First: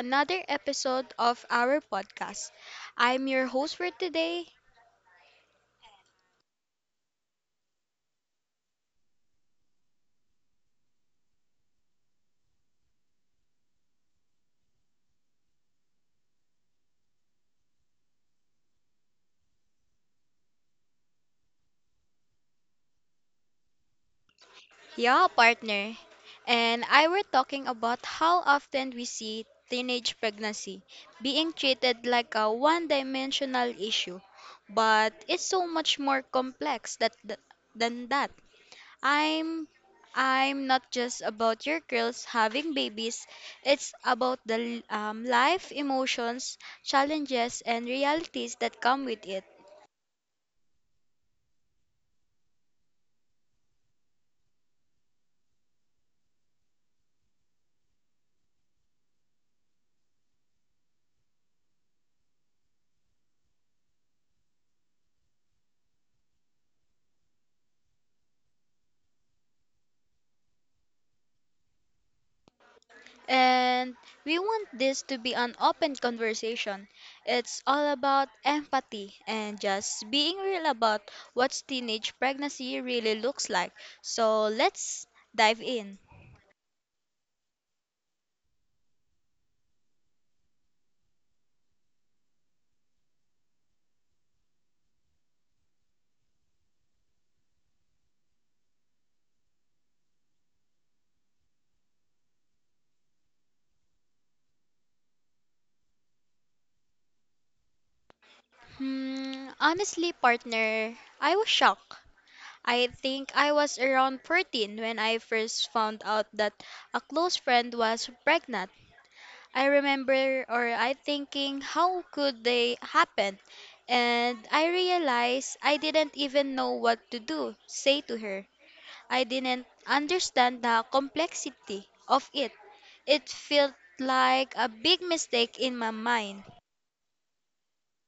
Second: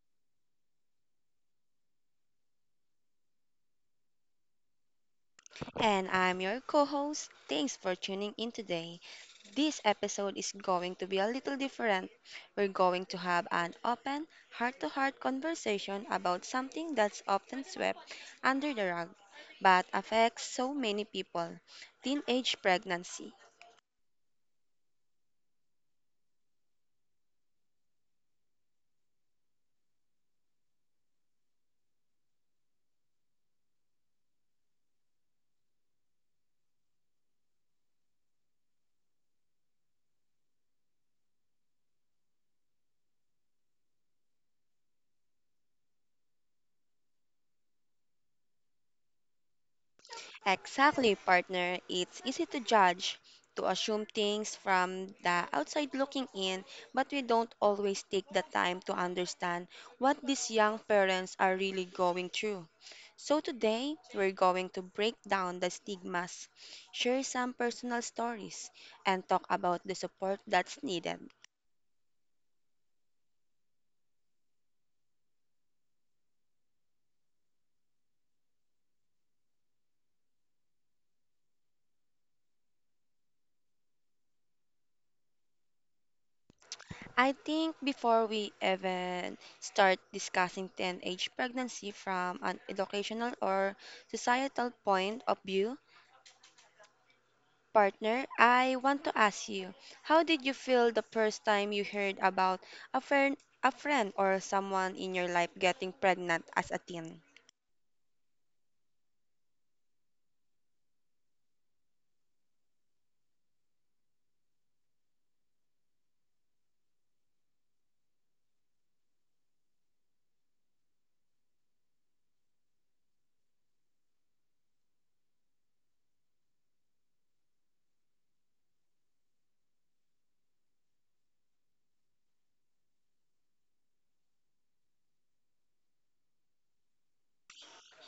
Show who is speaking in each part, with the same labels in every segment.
Speaker 1: another episode of our podcast. I'm your host for today,
Speaker 2: And I'm your co host. Thanks for tuning in today. This episode is going to be a little different. We're going to have an open, heart to heart conversation about something that's often swept under the rug but affects so many people teenage pregnancy.
Speaker 1: yeah, partner, and I were talking about how often we see teenage pregnancy being treated like a one-dimensional issue, but it's so much more complex than that. I'm I'm not just about your girls having babies. It's about the life emotions, challenges, and realities that come with it.
Speaker 2: Exactly, partner. It's easy to judge, to assume things from the outside looking in, but we don't always take the time to understand what these young parents are really going through. So, today, we're going to break down the stigmas, share some personal stories, and talk about the support that's needed.
Speaker 1: And we want this to be an open conversation. It's all about empathy and just being real about what teenage pregnancy really looks like. So let's dive in.
Speaker 2: I think before we even start discussing teenage pregnancy from an educational or societal point of view, partner, I want to ask you, how did you feel the first time you heard about a friend, a friend or someone in your life getting pregnant as a teen?
Speaker 1: Hmm, honestly, partner, I was shocked. I think I was around 14 when I first found out that a close friend was pregnant. I remember or I thinking how could they happen? And I realized I didn't even know what to do, say to her. I didn't understand the complexity of it. It felt like a big mistake in my mind.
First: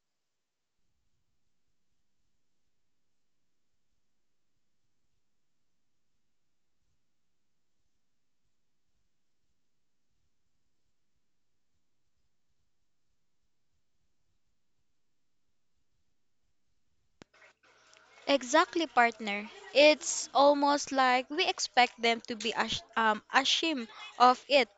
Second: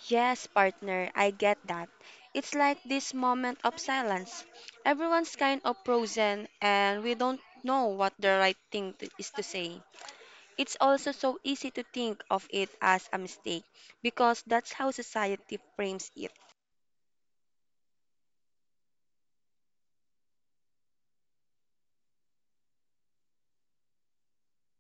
Speaker 2: Yes, partner, I get that. It's like this moment of silence. Everyone's kind of frozen and we don't know what the right thing to, is to say. It's also so easy to think of it as a mistake because that's how society frames it.
Speaker 1: Exactly, partner. It's almost like we expect them to be ashamed of it,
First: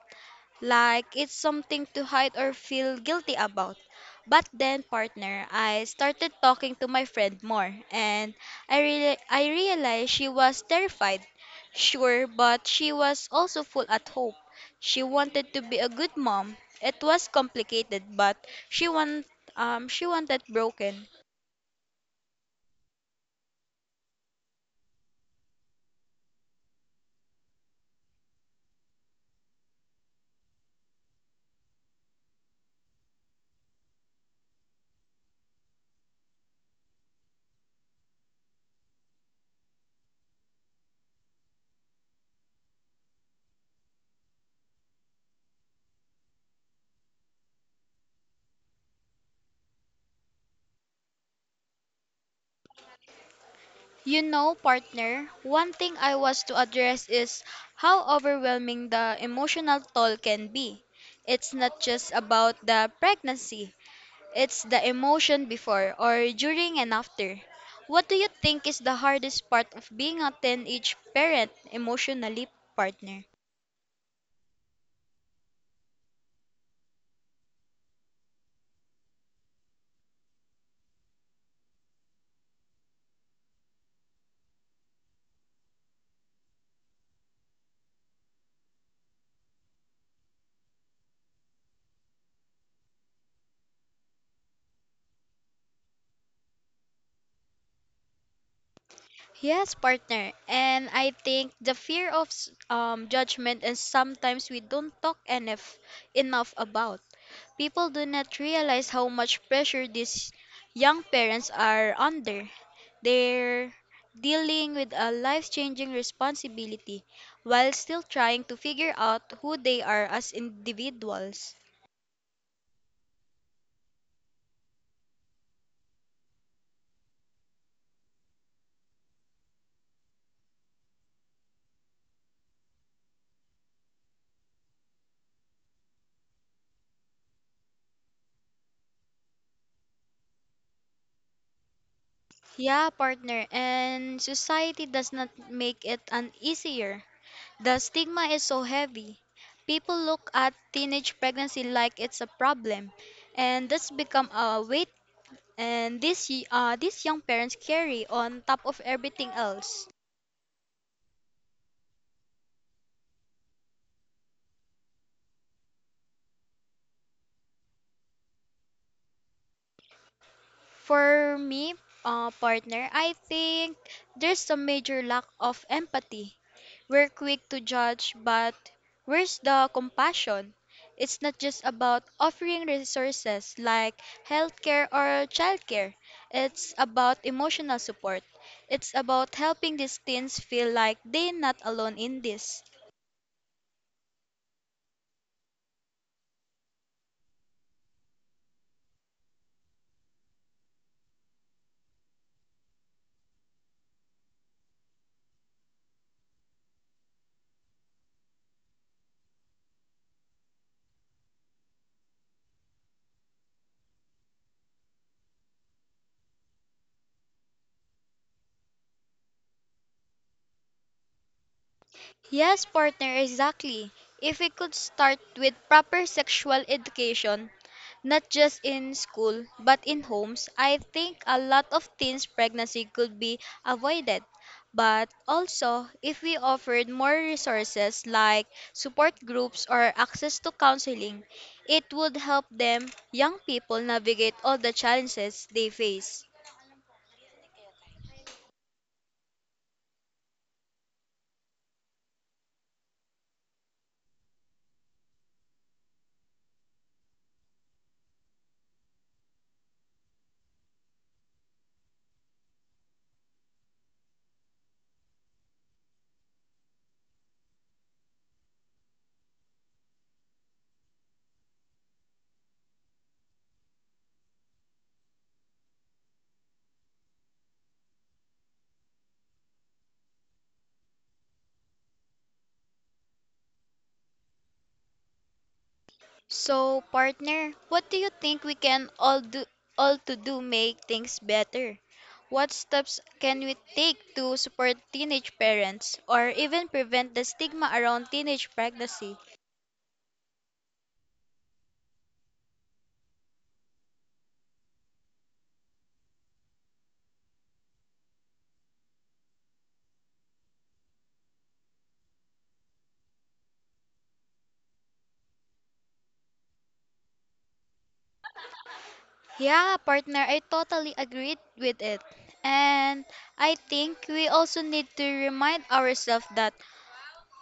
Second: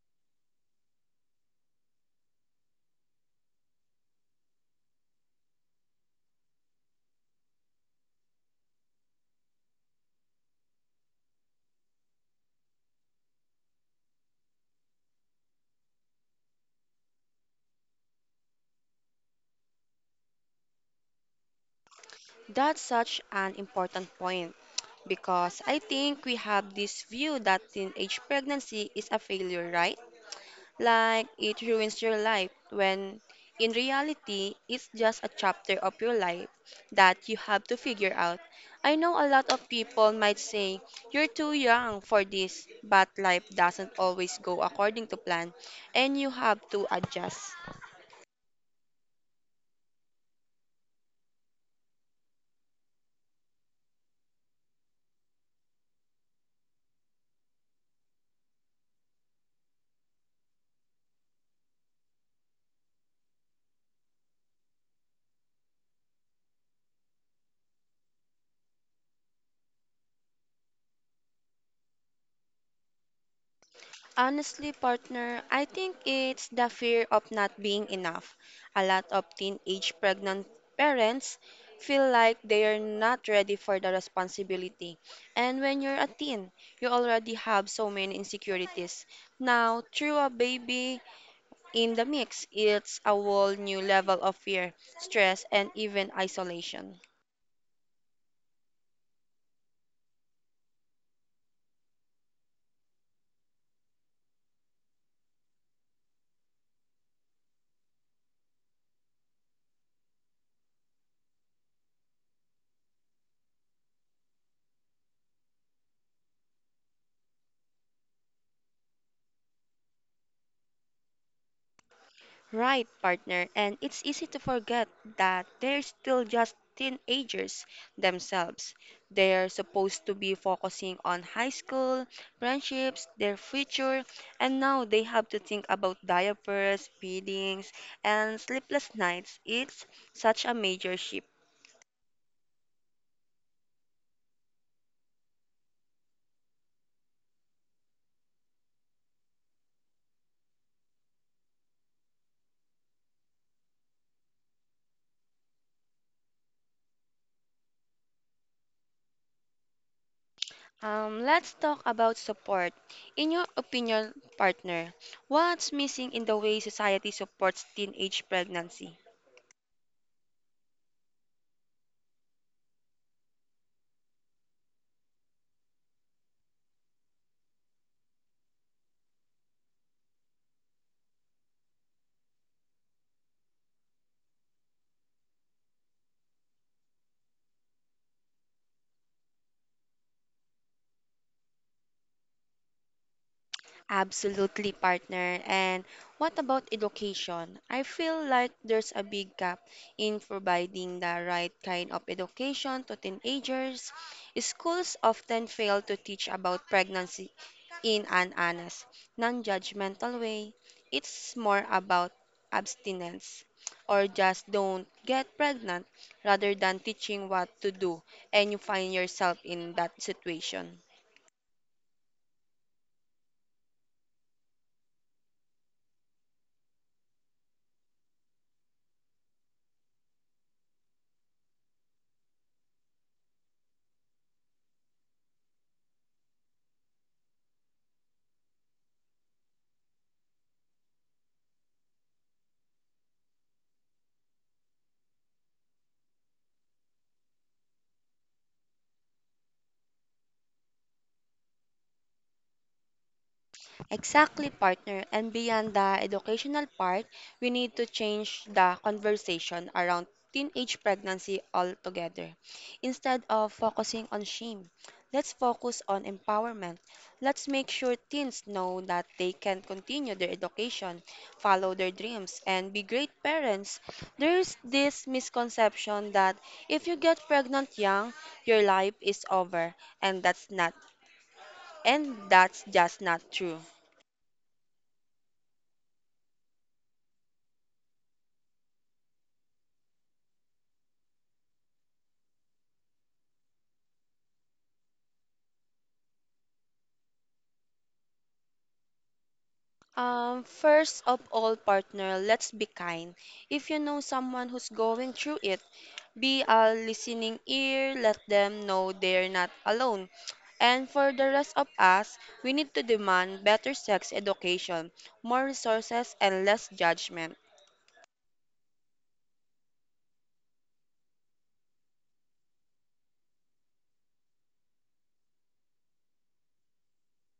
Speaker 1: like it's something to hide or feel guilty about. But then, partner, I started talking to my friend more, and I realized she was terrified. Sure, but she was also full at hope. She wanted to be a good mom. It was complicated, but she want she wanted broken.
Speaker 2: That's such an important point because I think we have this view that teenage pregnancy is a failure, right? Like it ruins your life when in reality it's just a chapter of your life that you have to figure out. I know a lot of people might say you're too young for this, but life doesn't always go according to plan and you have to adjust.
Speaker 1: You know, partner, one thing I was to address is how overwhelming the emotional toll can be. It's not just about the pregnancy, it's the emotion before or during and after. What do you think is the hardest part of being a teenage parent emotionally, partner?
Speaker 2: Honestly, partner, I think it's the fear of not being enough. A lot of teenage pregnant parents feel like they are not ready for the responsibility. And when you're a teen, you already have so many insecurities. Now, through a baby in the mix, it's a whole new level of fear, stress, and even isolation.
Speaker 1: Yes, partner. And I think the fear of judgment is sometimes we don't talk enough about. People do not realize how much pressure these young parents are under. They're dealing with a life changing responsibility while still trying to figure out who they are as individuals.
Speaker 2: Right, partner, and it's easy to forget that they're still just teenagers themselves. They're supposed to be focusing on high school, friendships, their future, and now they have to think about diapers, feedings, and sleepless nights. It's such a major shift.
Speaker 1: Yeah, partner, and society does not make it an easier. The stigma is so heavy. People look at teenage pregnancy like it's a problem, and that's become a weight and these young parents carry on top of everything else.
Speaker 2: Let's talk about support. In your opinion, partner, what's missing in the way society supports teenage pregnancy?
Speaker 1: For me, partner, I think there's a major lack of empathy. We're quick to judge, but where's the compassion? It's not just about offering resources like healthcare or childcare. It's about emotional support. It's about helping these teens feel like they're not alone in this.
Speaker 2: Absolutely, partner. And what about education? I feel like there's a big gap in providing the right kind of education to teenagers. Schools often fail to teach about pregnancy in an honest, non judgmental way. It's more about abstinence or just don't get pregnant rather than teaching what to do, and you find yourself in that situation.
Speaker 1: Yes, partner, exactly. If we could start with proper sexual education, not just in school, but in homes, I think a lot of teens' pregnancy could be avoided. But also, if we offered more resources like support groups or access to counseling, it would help them, young people, navigate all the challenges they face.
Speaker 2: Exactly, partner. And beyond the educational part, we need to change the conversation around teenage pregnancy altogether. Instead of focusing on shame, let's focus on empowerment. Let's make sure teens know that they can continue their education, follow their dreams, and be great parents. There's this misconception that if you get pregnant young, your life is over, and that's not and that's just not true.
Speaker 1: So, partner, what do you think we can all do all to do make things better? What steps can we take to support teenage parents or even prevent the stigma around teenage pregnancy?
Speaker 2: First of all, partner, let's be kind. If you know someone who's going through it, be a listening ear, let them know they're not alone. And for the rest of us, we need to demand better sex education, more resources, and less judgment.
Speaker 1: Yeah, partner, I totally agreed with it. And I think we also need to remind ourselves that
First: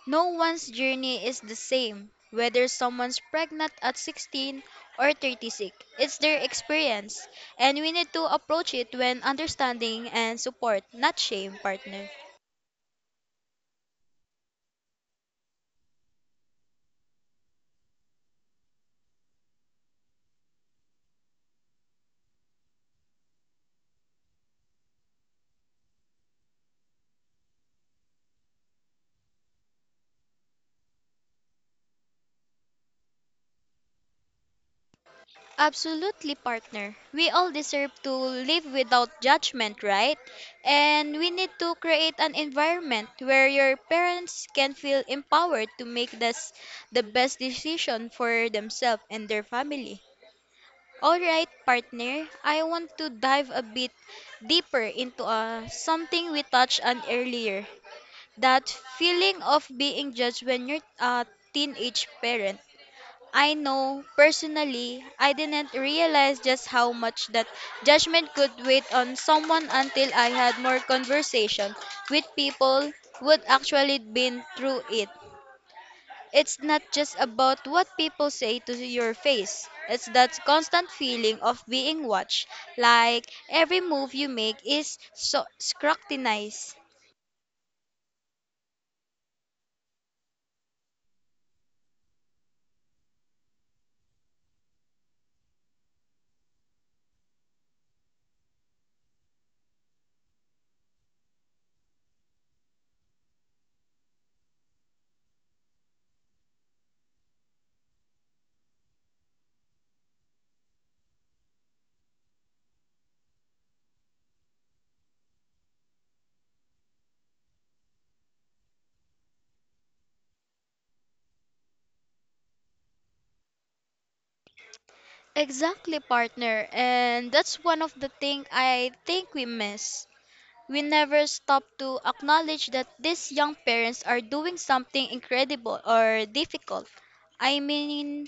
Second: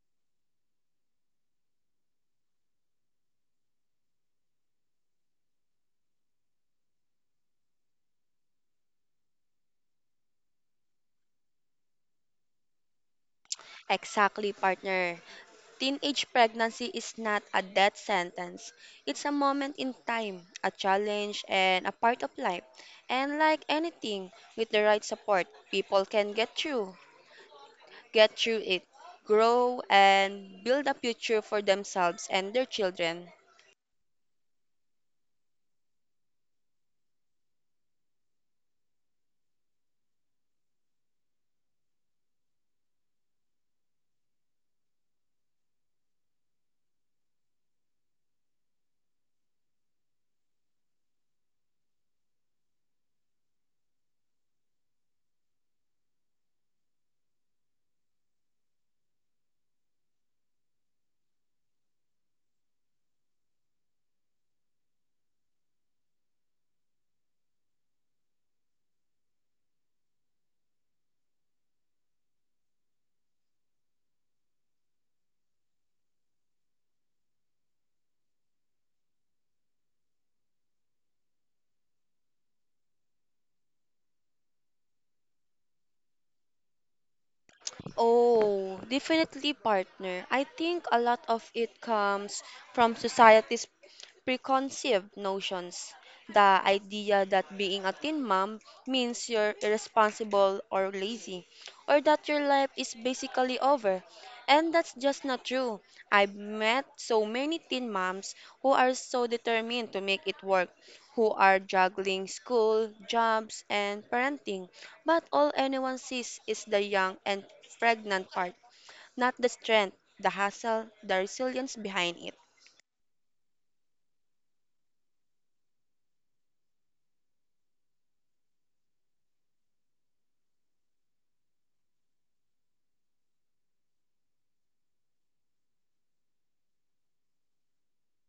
Speaker 1: no one's journey is the same, whether someone's pregnant at 16 or 36. It's their experience, and we need to approach it when understanding and support, not shame, partner.
Speaker 2: Exactly, partner. Teenage pregnancy is not a death sentence. It's a moment in time, a challenge, and a part of life. And like anything, with the right support, people can get through it, grow, and build a future for themselves and their children.
Speaker 1: Absolutely, partner. We all deserve to live without judgment, right? And we need to create an environment where your parents can feel empowered to make this the best decision for themselves and their family. Alright, partner, I want to dive a bit deeper into something we touched on earlier, that feeling of being judged when you're a teenage parent. I know personally, I didn't realize just how much that judgment could wait on someone until I had more conversation with people who had actually been through it. It's not just about what people say to your face. It's that constant feeling of being watched, like every move you make is so scrutinized.
Speaker 2: Oh, definitely, partner. I think a lot of it comes from society's preconceived notions. The idea that being a teen mom means you're irresponsible or lazy, or that your life is basically over. And that's just not true. I've met so many teen moms who are so determined to make it work, who are juggling school, jobs, and parenting. But all anyone sees is the young and pregnant part, not the strength, the hustle, the resilience behind it.
Speaker 1: Exactly, partner. And that's one of the things I think we miss. We never stop to acknowledge that these young parents are doing something incredible or difficult. I mean,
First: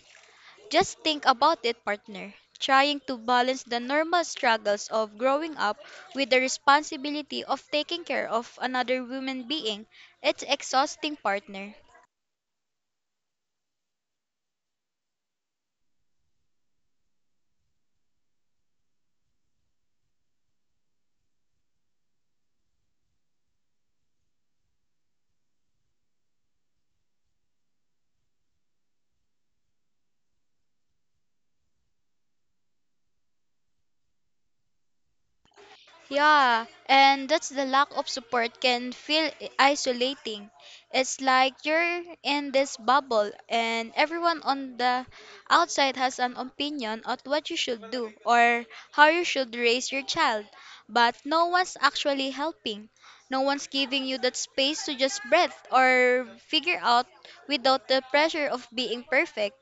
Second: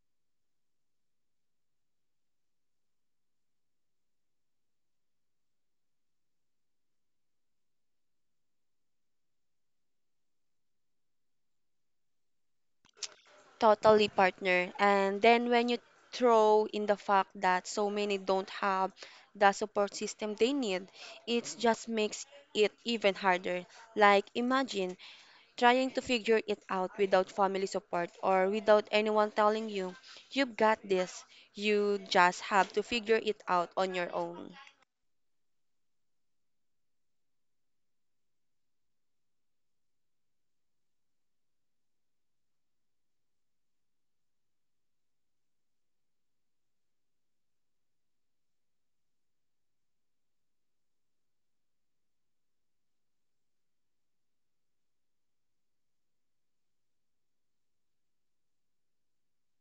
Speaker 1: just think about it, partner. Trying to balance the normal struggles of growing up with the responsibility of taking care of another human being. It's exhausting, partner.
Speaker 2: Totally, partner. And then when you throw in the fact that so many don't have the support system they need, it just makes it even harder. Like, imagine trying to figure it out without family support or without anyone telling you, you've got this. You just have to figure it out on your own.
Speaker 1: Yeah, and that's the lack of support can feel isolating. It's like you're in this bubble and everyone on the outside has an opinion on what you should do or how you should raise your child, but no one's actually helping. No one's giving you that space to just breathe or figure out without the pressure of being perfect.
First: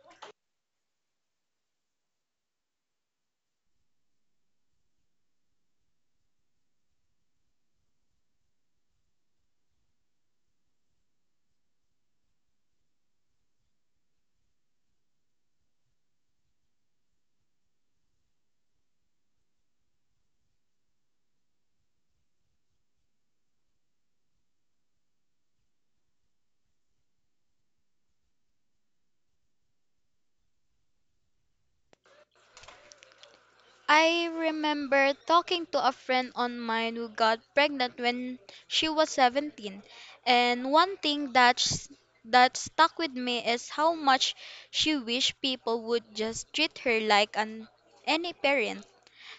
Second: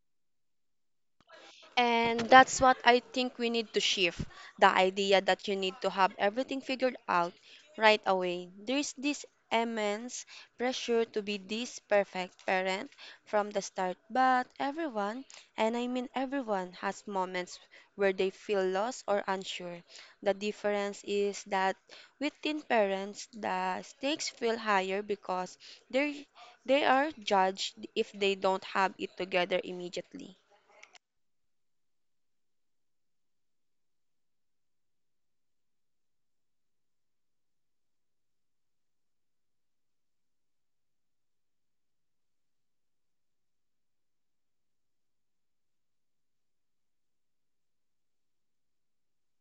Speaker 2: And that's what I think we need to shift the idea that you need to have everything figured out right away. There's this immense pressure to be this perfect parent from the start, but everyone, and I mean everyone, has moments where they feel lost or unsure. The difference is that with teen parents, the stakes feel higher because they they are judged if they don't have it together immediately.
Speaker 1: I remember talking to a friend on mine who got pregnant when she was 17, and one thing that stuck with me is how much she wished people would just treat her like an any parent.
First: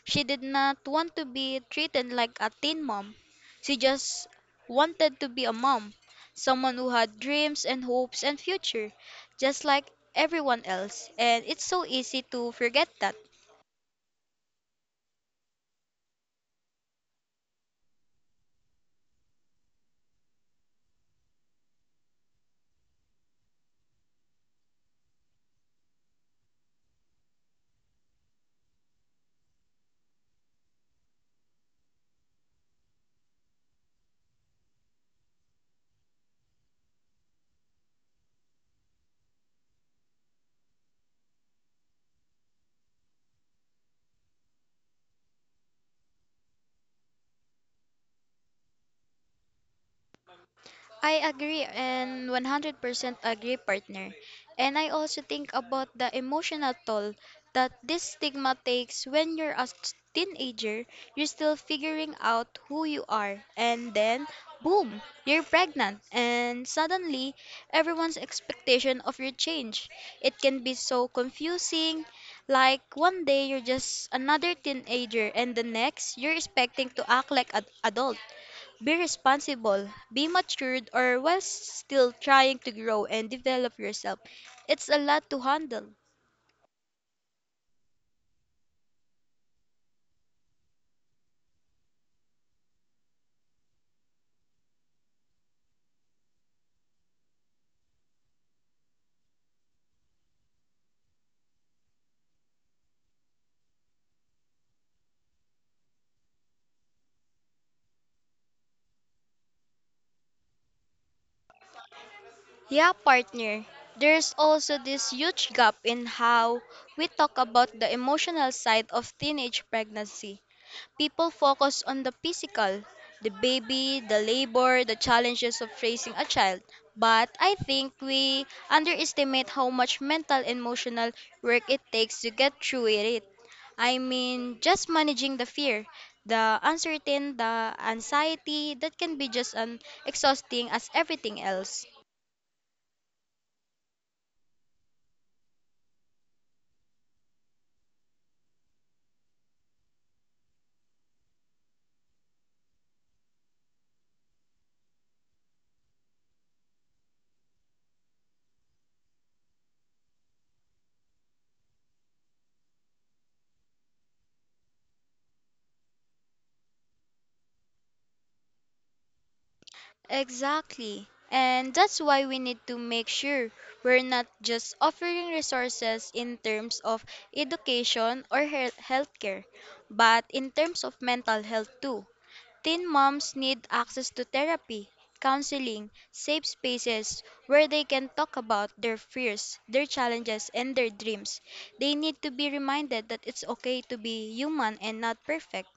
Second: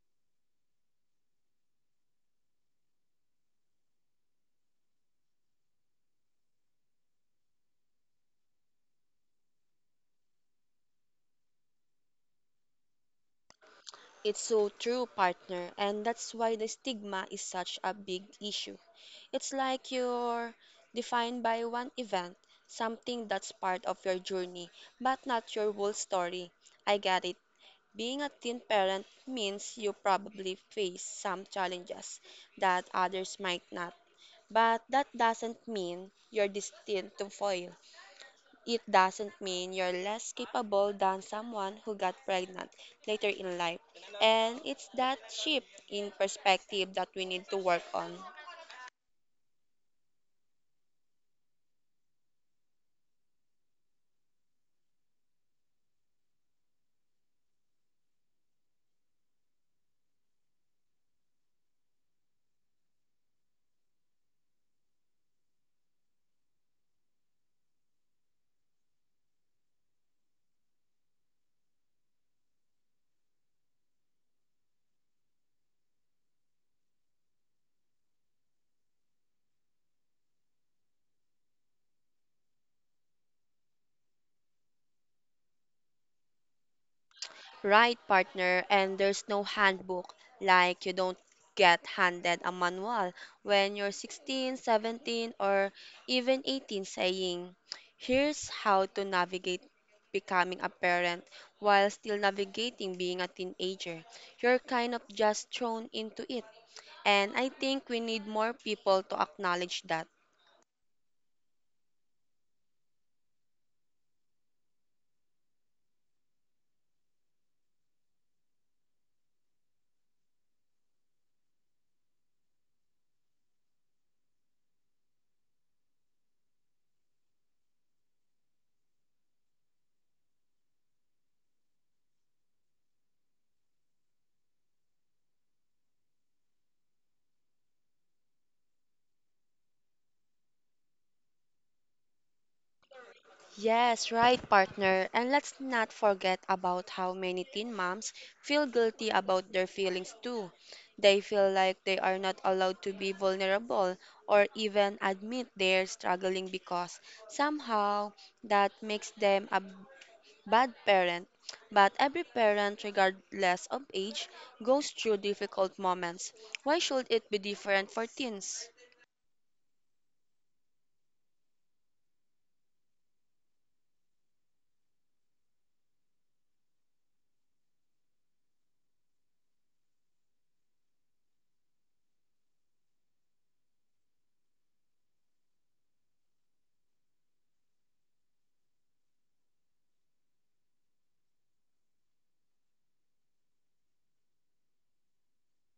Speaker 1: She did not want to be treated like a teen mom. She just wanted to be a mom, someone who had dreams and hopes and future, just like everyone else. And it's so easy to forget that.
Speaker 2: It's so true, partner, and that's why the stigma is such a big issue. It's like you're defined by one event, something that's part of your journey, but not your whole story. I get it. Being a teen parent means you probably face some challenges that others might not, but that doesn't mean you're destined to fail. It doesn't mean you're less capable than someone who got pregnant later in life. And it's that shift in perspective that we need to work on.
Speaker 1: I agree, and 100% agree, partner. And I also think about the emotional toll that this stigma takes. When you're a teenager, you're still figuring out who you are, and then boom, you're pregnant, and suddenly everyone's expectation of your change. It can be so confusing. Like one day you're just another teenager, and the next you're expecting to act like an adult. Be responsible, be matured, or while still trying to grow and develop yourself. It's a lot to handle.
Speaker 2: Right, partner, and there's no handbook. Like, you don't get handed a manual when you're 16, 17, or even 18 saying, here's how to navigate becoming a parent while still navigating being a teenager. You're kind of just thrown into it. And I think we need more people to acknowledge that.
Speaker 1: Yeah, partner. There's also this huge gap in how we talk about the emotional side of teenage pregnancy. People focus on the physical, the baby, the labor, the challenges of raising a child. But I think we underestimate how much mental and emotional work it takes to get through it. I mean, just managing the fear, the uncertain, the anxiety that can be just as exhausting as everything else.
Speaker 2: Yes, right, partner. And let's not forget about how many teen moms feel guilty about their feelings too. They feel like they are not allowed to be vulnerable or even admit they're struggling because somehow that makes them a bad parent. But every parent, regardless of age, goes through difficult moments. Why should it be different for teens?
Speaker 1: Exactly. And that's why we need to make sure we're not just offering resources in terms of education or healthcare, but in terms of mental health too. Teen moms need access to therapy, counseling, safe spaces where they can talk about their fears, their challenges, and their dreams. They need to be reminded that it's okay to be human and not perfect.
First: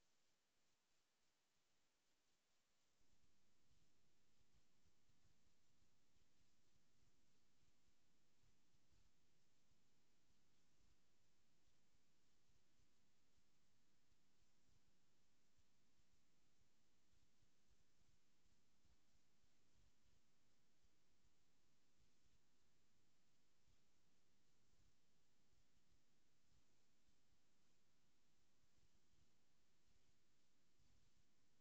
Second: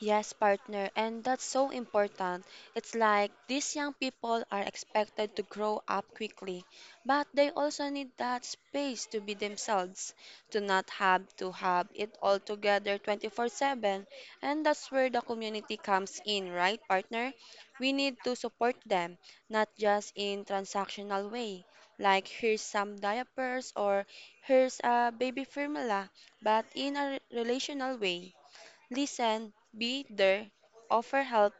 Speaker 2: Yes, partner, and that's so important. It's like these young people are expected to grow up quickly, but they also need that space to be themselves, to not have to have it all together 24/7. And that's where the community comes in, right, partner? We need to support them, not just in transactional way, like here's some diapers or here's a baby formula, but in a relational way. Listen, be there, offer help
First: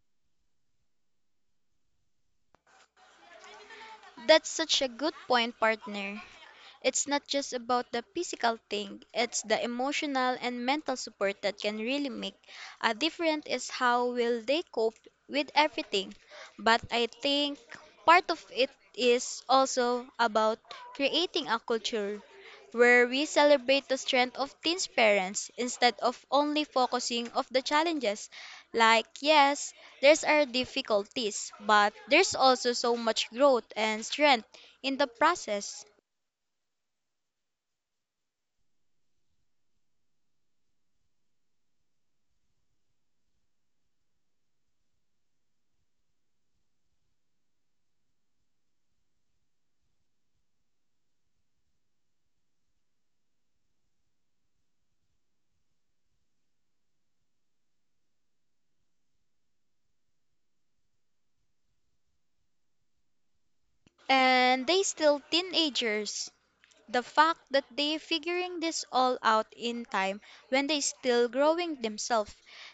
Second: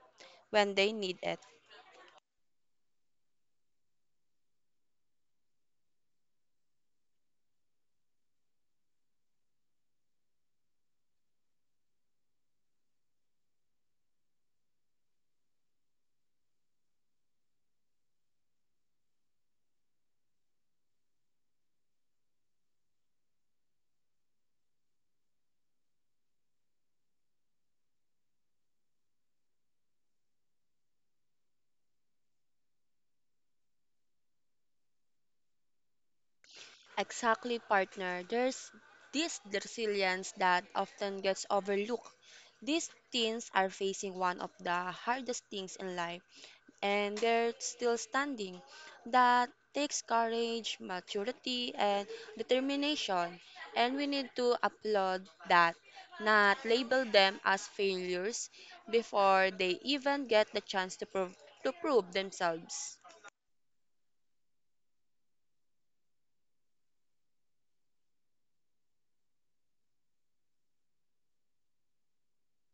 Speaker 2: when they need it.
Speaker 1: That's such a good point, partner. It's not just about the physical thing, it's the emotional and mental support that can really make a difference is how will they cope with everything. But I think part of it is also about creating a culture where we celebrate the strength of teens parents instead of only focusing of the challenges. Like yes, there's our difficulties, but there's also so much growth and strength in the process.
Speaker 2: Exactly, partner. There's this resilience that often gets overlooked. These teens are facing one of the hardest things in life and they're still standing. That takes courage, maturity, and determination. And we need to applaud that, not label them as failures before they even get the chance to prove themselves.
Speaker 1: And they still teenagers. The fact that they figuring this all out in time when they still growing themselves.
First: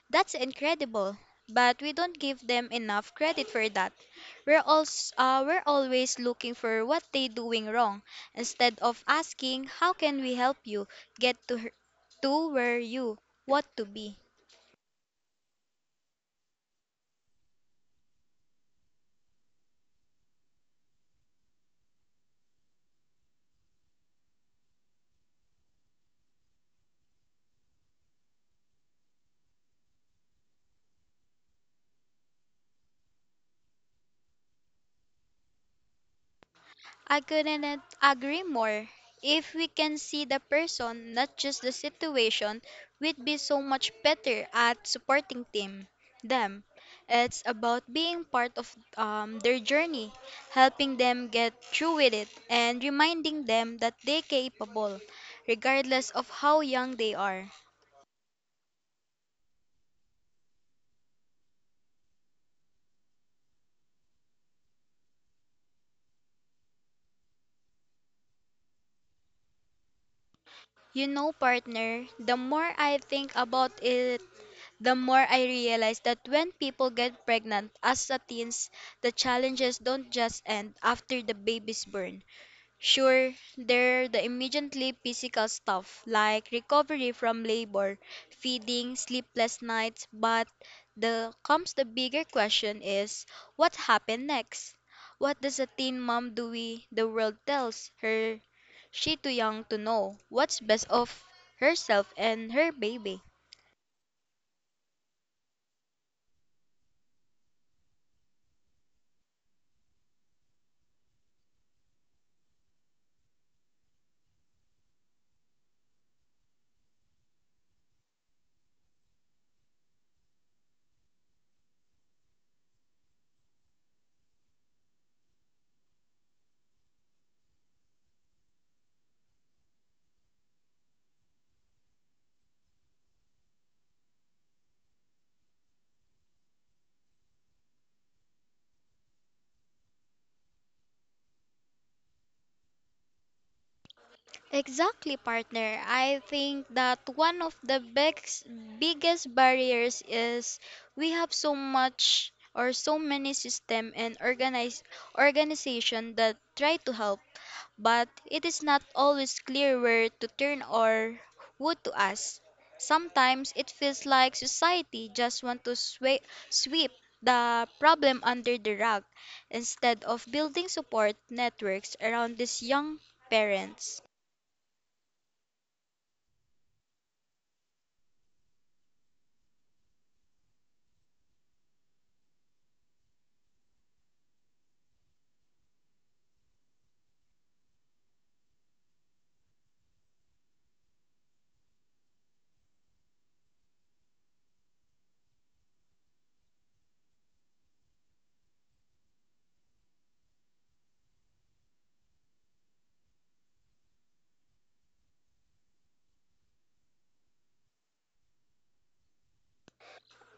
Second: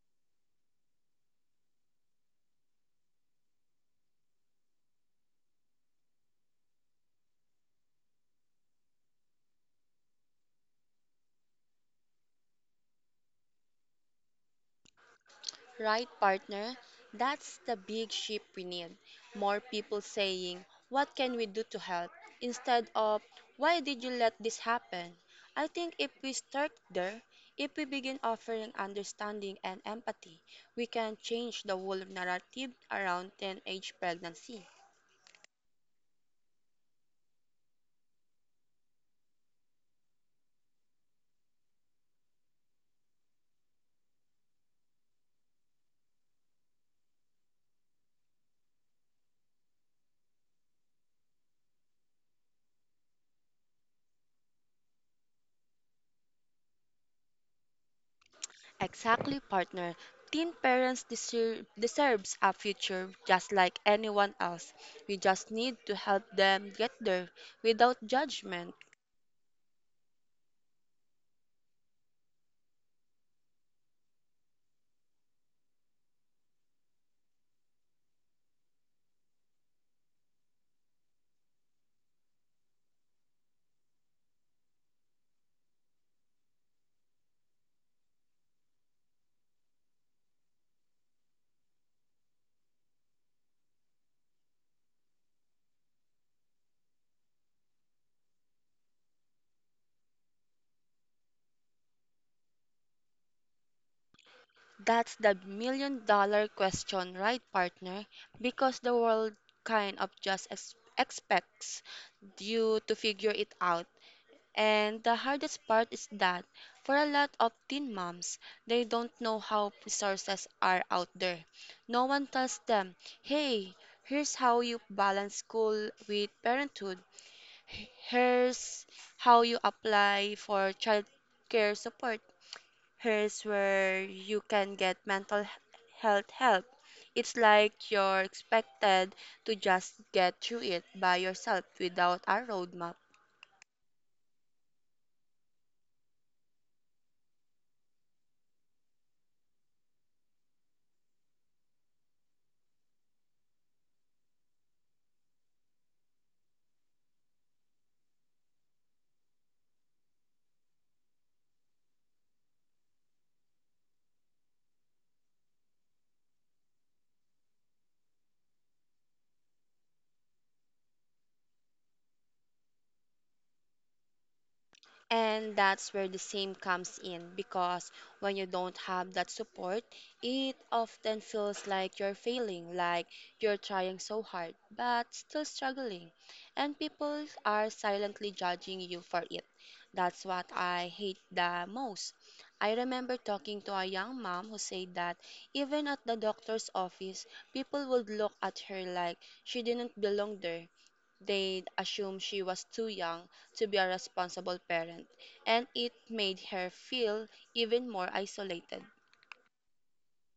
Speaker 1: That's incredible. But we don't give them enough credit for that. We're always looking for what they doing wrong instead of asking how can we help you get to where you want to be.
Speaker 2: Right, partner? That's the big shift we need. More people saying, what can we do to help? Instead of, why did you let this happen? I think if we start there, if we begin offering understanding and empathy, we can change the whole narrative around teenage pregnancy.
Speaker 1: I couldn't agree more. If we can see the person, not just the situation, we'd be so much better at supporting team them. It's about being part of their journey, helping them get through with it, and reminding them that they're capable, regardless of how young they are.
Speaker 2: Exactly, partner. Teen parents deserves a future just like anyone else. We just need to help them get there without judgment.
Speaker 1: You know, partner, the more I think about it, the more I realized that when people get pregnant as a teens, the challenges don't just end after the baby's born. Sure, there are the immediately physical stuff like recovery from labor, feeding, sleepless nights, but the comes the bigger question is what happened next? What does a teen mom do we the world tells her she too young to know what's best of herself and her baby?
Speaker 2: That's the million dollar question, right, partner? Because the world kind of just expects you to figure it out. And the hardest part is that for a lot of teen moms, they don't know how resources are out there. No one tells them, hey, here's how you balance school with parenthood. Here's how you apply for child care support. Here's where you can get mental health help. It's like you're expected to just get through it by yourself without a roadmap.
Speaker 1: Exactly, partner. I think that one of the biggest barriers is we have so much or so many system and organize organization that try to help, but it is not always clear where to turn or who to ask. Sometimes it feels like society just want to sweep the problem under the rug instead of building support networks around these young parents.
Speaker 2: And that's where the same comes in because when you don't have that support, it often feels like you're failing, like you're trying so hard but still struggling. And people are silently judging you for it. That's what I hate the most. I remember talking to a young mom who said that even at the doctor's office, people would look at her like she didn't belong there. They assumed she was too young to be a responsible parent, and it made her feel even more isolated.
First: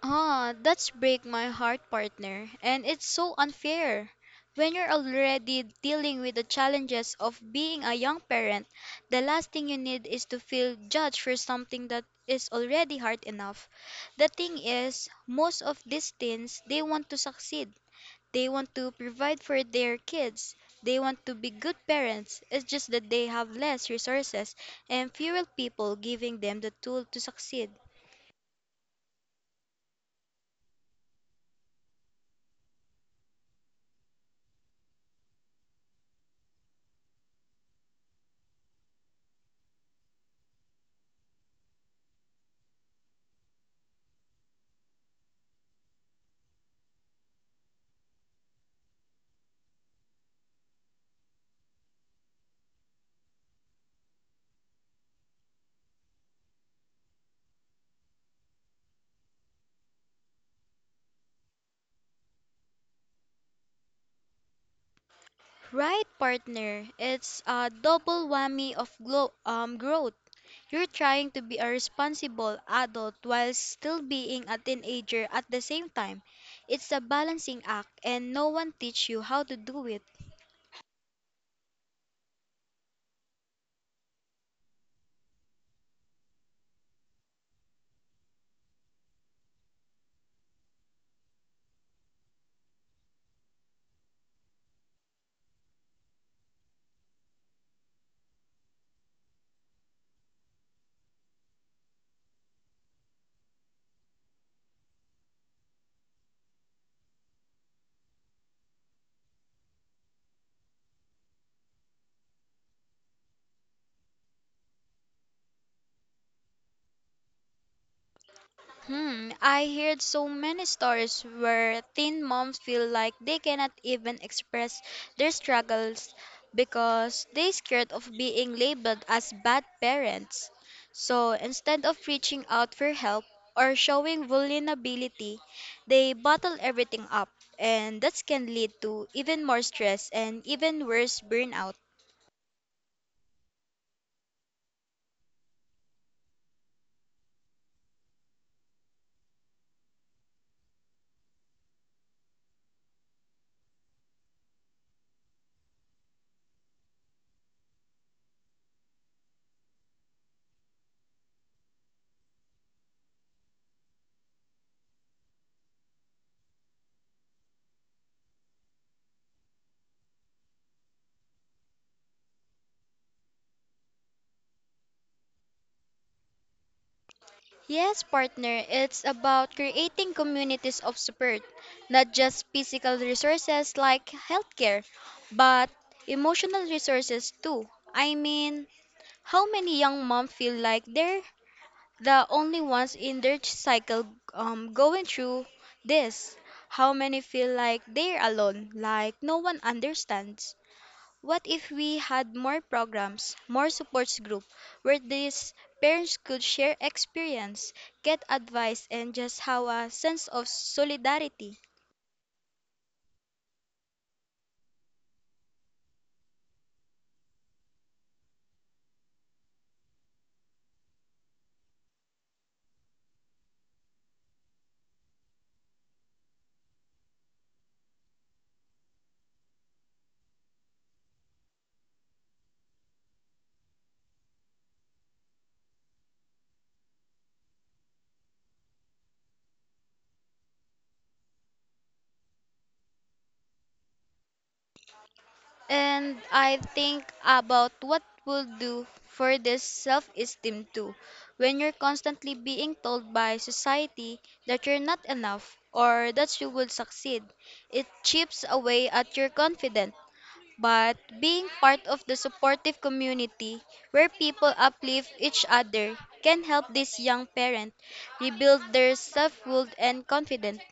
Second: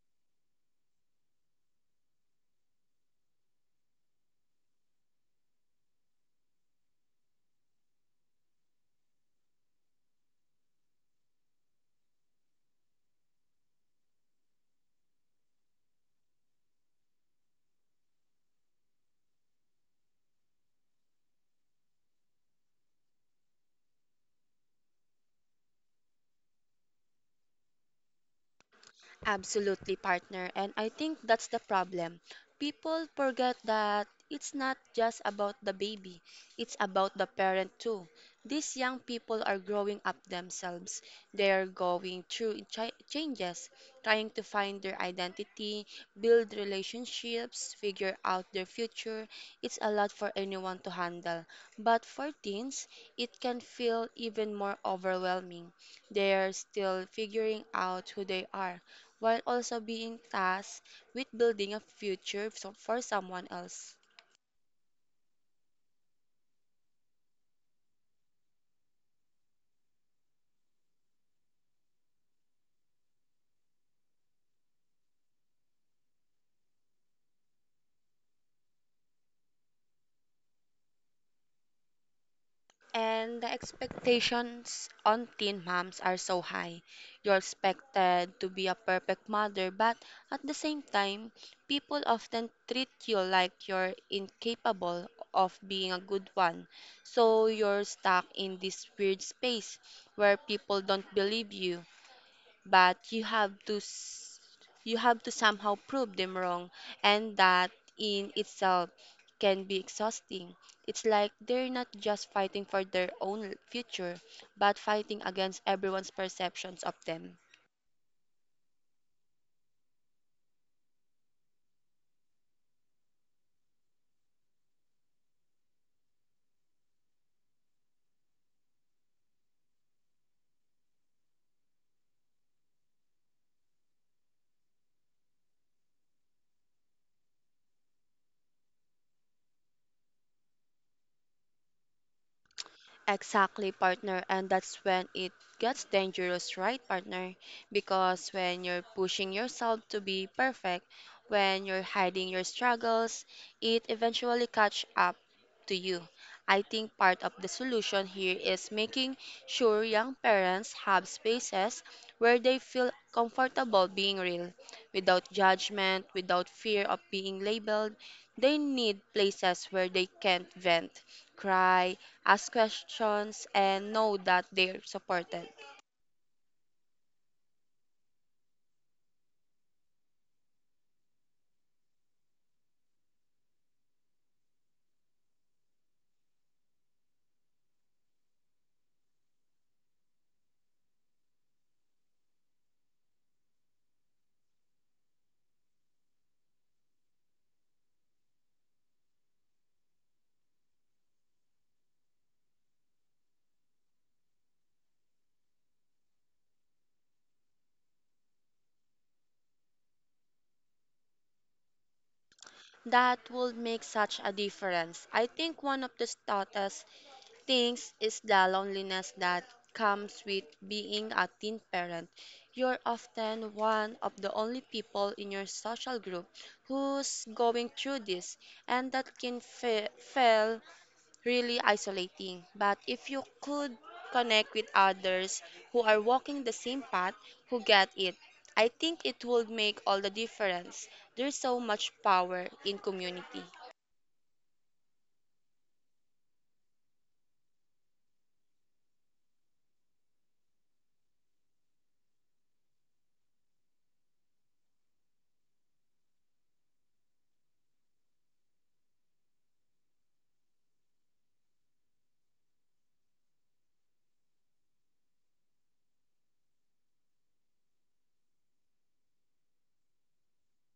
Speaker 1: Ah, that's break my heart, partner. And it's so unfair. When you're already dealing with the challenges of being a young parent, the last thing you need is to feel judged for something that is already hard enough. The thing is, most of these teens, they want to succeed. They want to provide for their kids. They want to be good parents. It's just that they have less resources and fewer people giving them the tool to succeed.
Speaker 2: Absolutely, partner. And I think that's the problem. People forget that it's not just about the baby, it's about the parent too. These young people are growing up themselves. They are going through changes, trying to find their identity, build relationships, figure out their future. It's a lot for anyone to handle. But for teens, it can feel even more overwhelming. They are still figuring out who they are while also being tasked with building a future for someone else.
Speaker 1: Right, partner. It's a double whammy of growth. You're trying to be a responsible adult while still being a teenager at the same time. It's a balancing act, and no one teach you how to do it.
Speaker 2: And the expectations on teen moms are so high. You're expected to be a perfect mother, but at the same time, people often treat you like you're incapable of being a good one. So you're stuck in this weird space where people don't believe you, but you have to somehow prove them wrong, and that in itself can be exhausting. It's like they're not just fighting for their own future but fighting against everyone's perceptions of them.
Speaker 1: Hmm, I heard so many stories where teen moms feel like they cannot even express their struggles because they're scared of being labeled as bad parents. So instead of reaching out for help or showing vulnerability, they bottle everything up, and that can lead to even more stress and even worse burnout.
Speaker 2: Exactly, partner. And that's when it gets dangerous, right, partner? Because when you're pushing yourself to be perfect, when you're hiding your struggles, it eventually catch up to you. I think part of the solution here is making sure young parents have spaces where they feel comfortable being real, without judgment, without fear of being labeled. They need places where they can vent, cry, ask questions, and know that they're supported.
Speaker 1: Yes, partner, it's about creating communities of support, not just physical resources like healthcare, but emotional resources too. I mean, how many young moms feel like they're the only ones in their cycle going through this? How many feel like they're alone, like no one understands? What if we had more programs, more support group where these parents could share experience, get advice and just have a sense of solidarity?
Speaker 2: That will make such a difference. I think one of the toughest things is the loneliness that comes with being a teen parent. You're often one of the only people in your social group who's going through this, and that can feel really isolating. But if you could connect with others who are walking the same path, who get it, I think it would make all the difference. There's so much power in community.
Speaker 1: And I think about what will do for this self esteem too. When you're constantly being told by society that you're not enough or that you will succeed, it chips away at your confidence. But being part of the supportive community where people uplift each other can help this young parent rebuild their self-worth and confidence.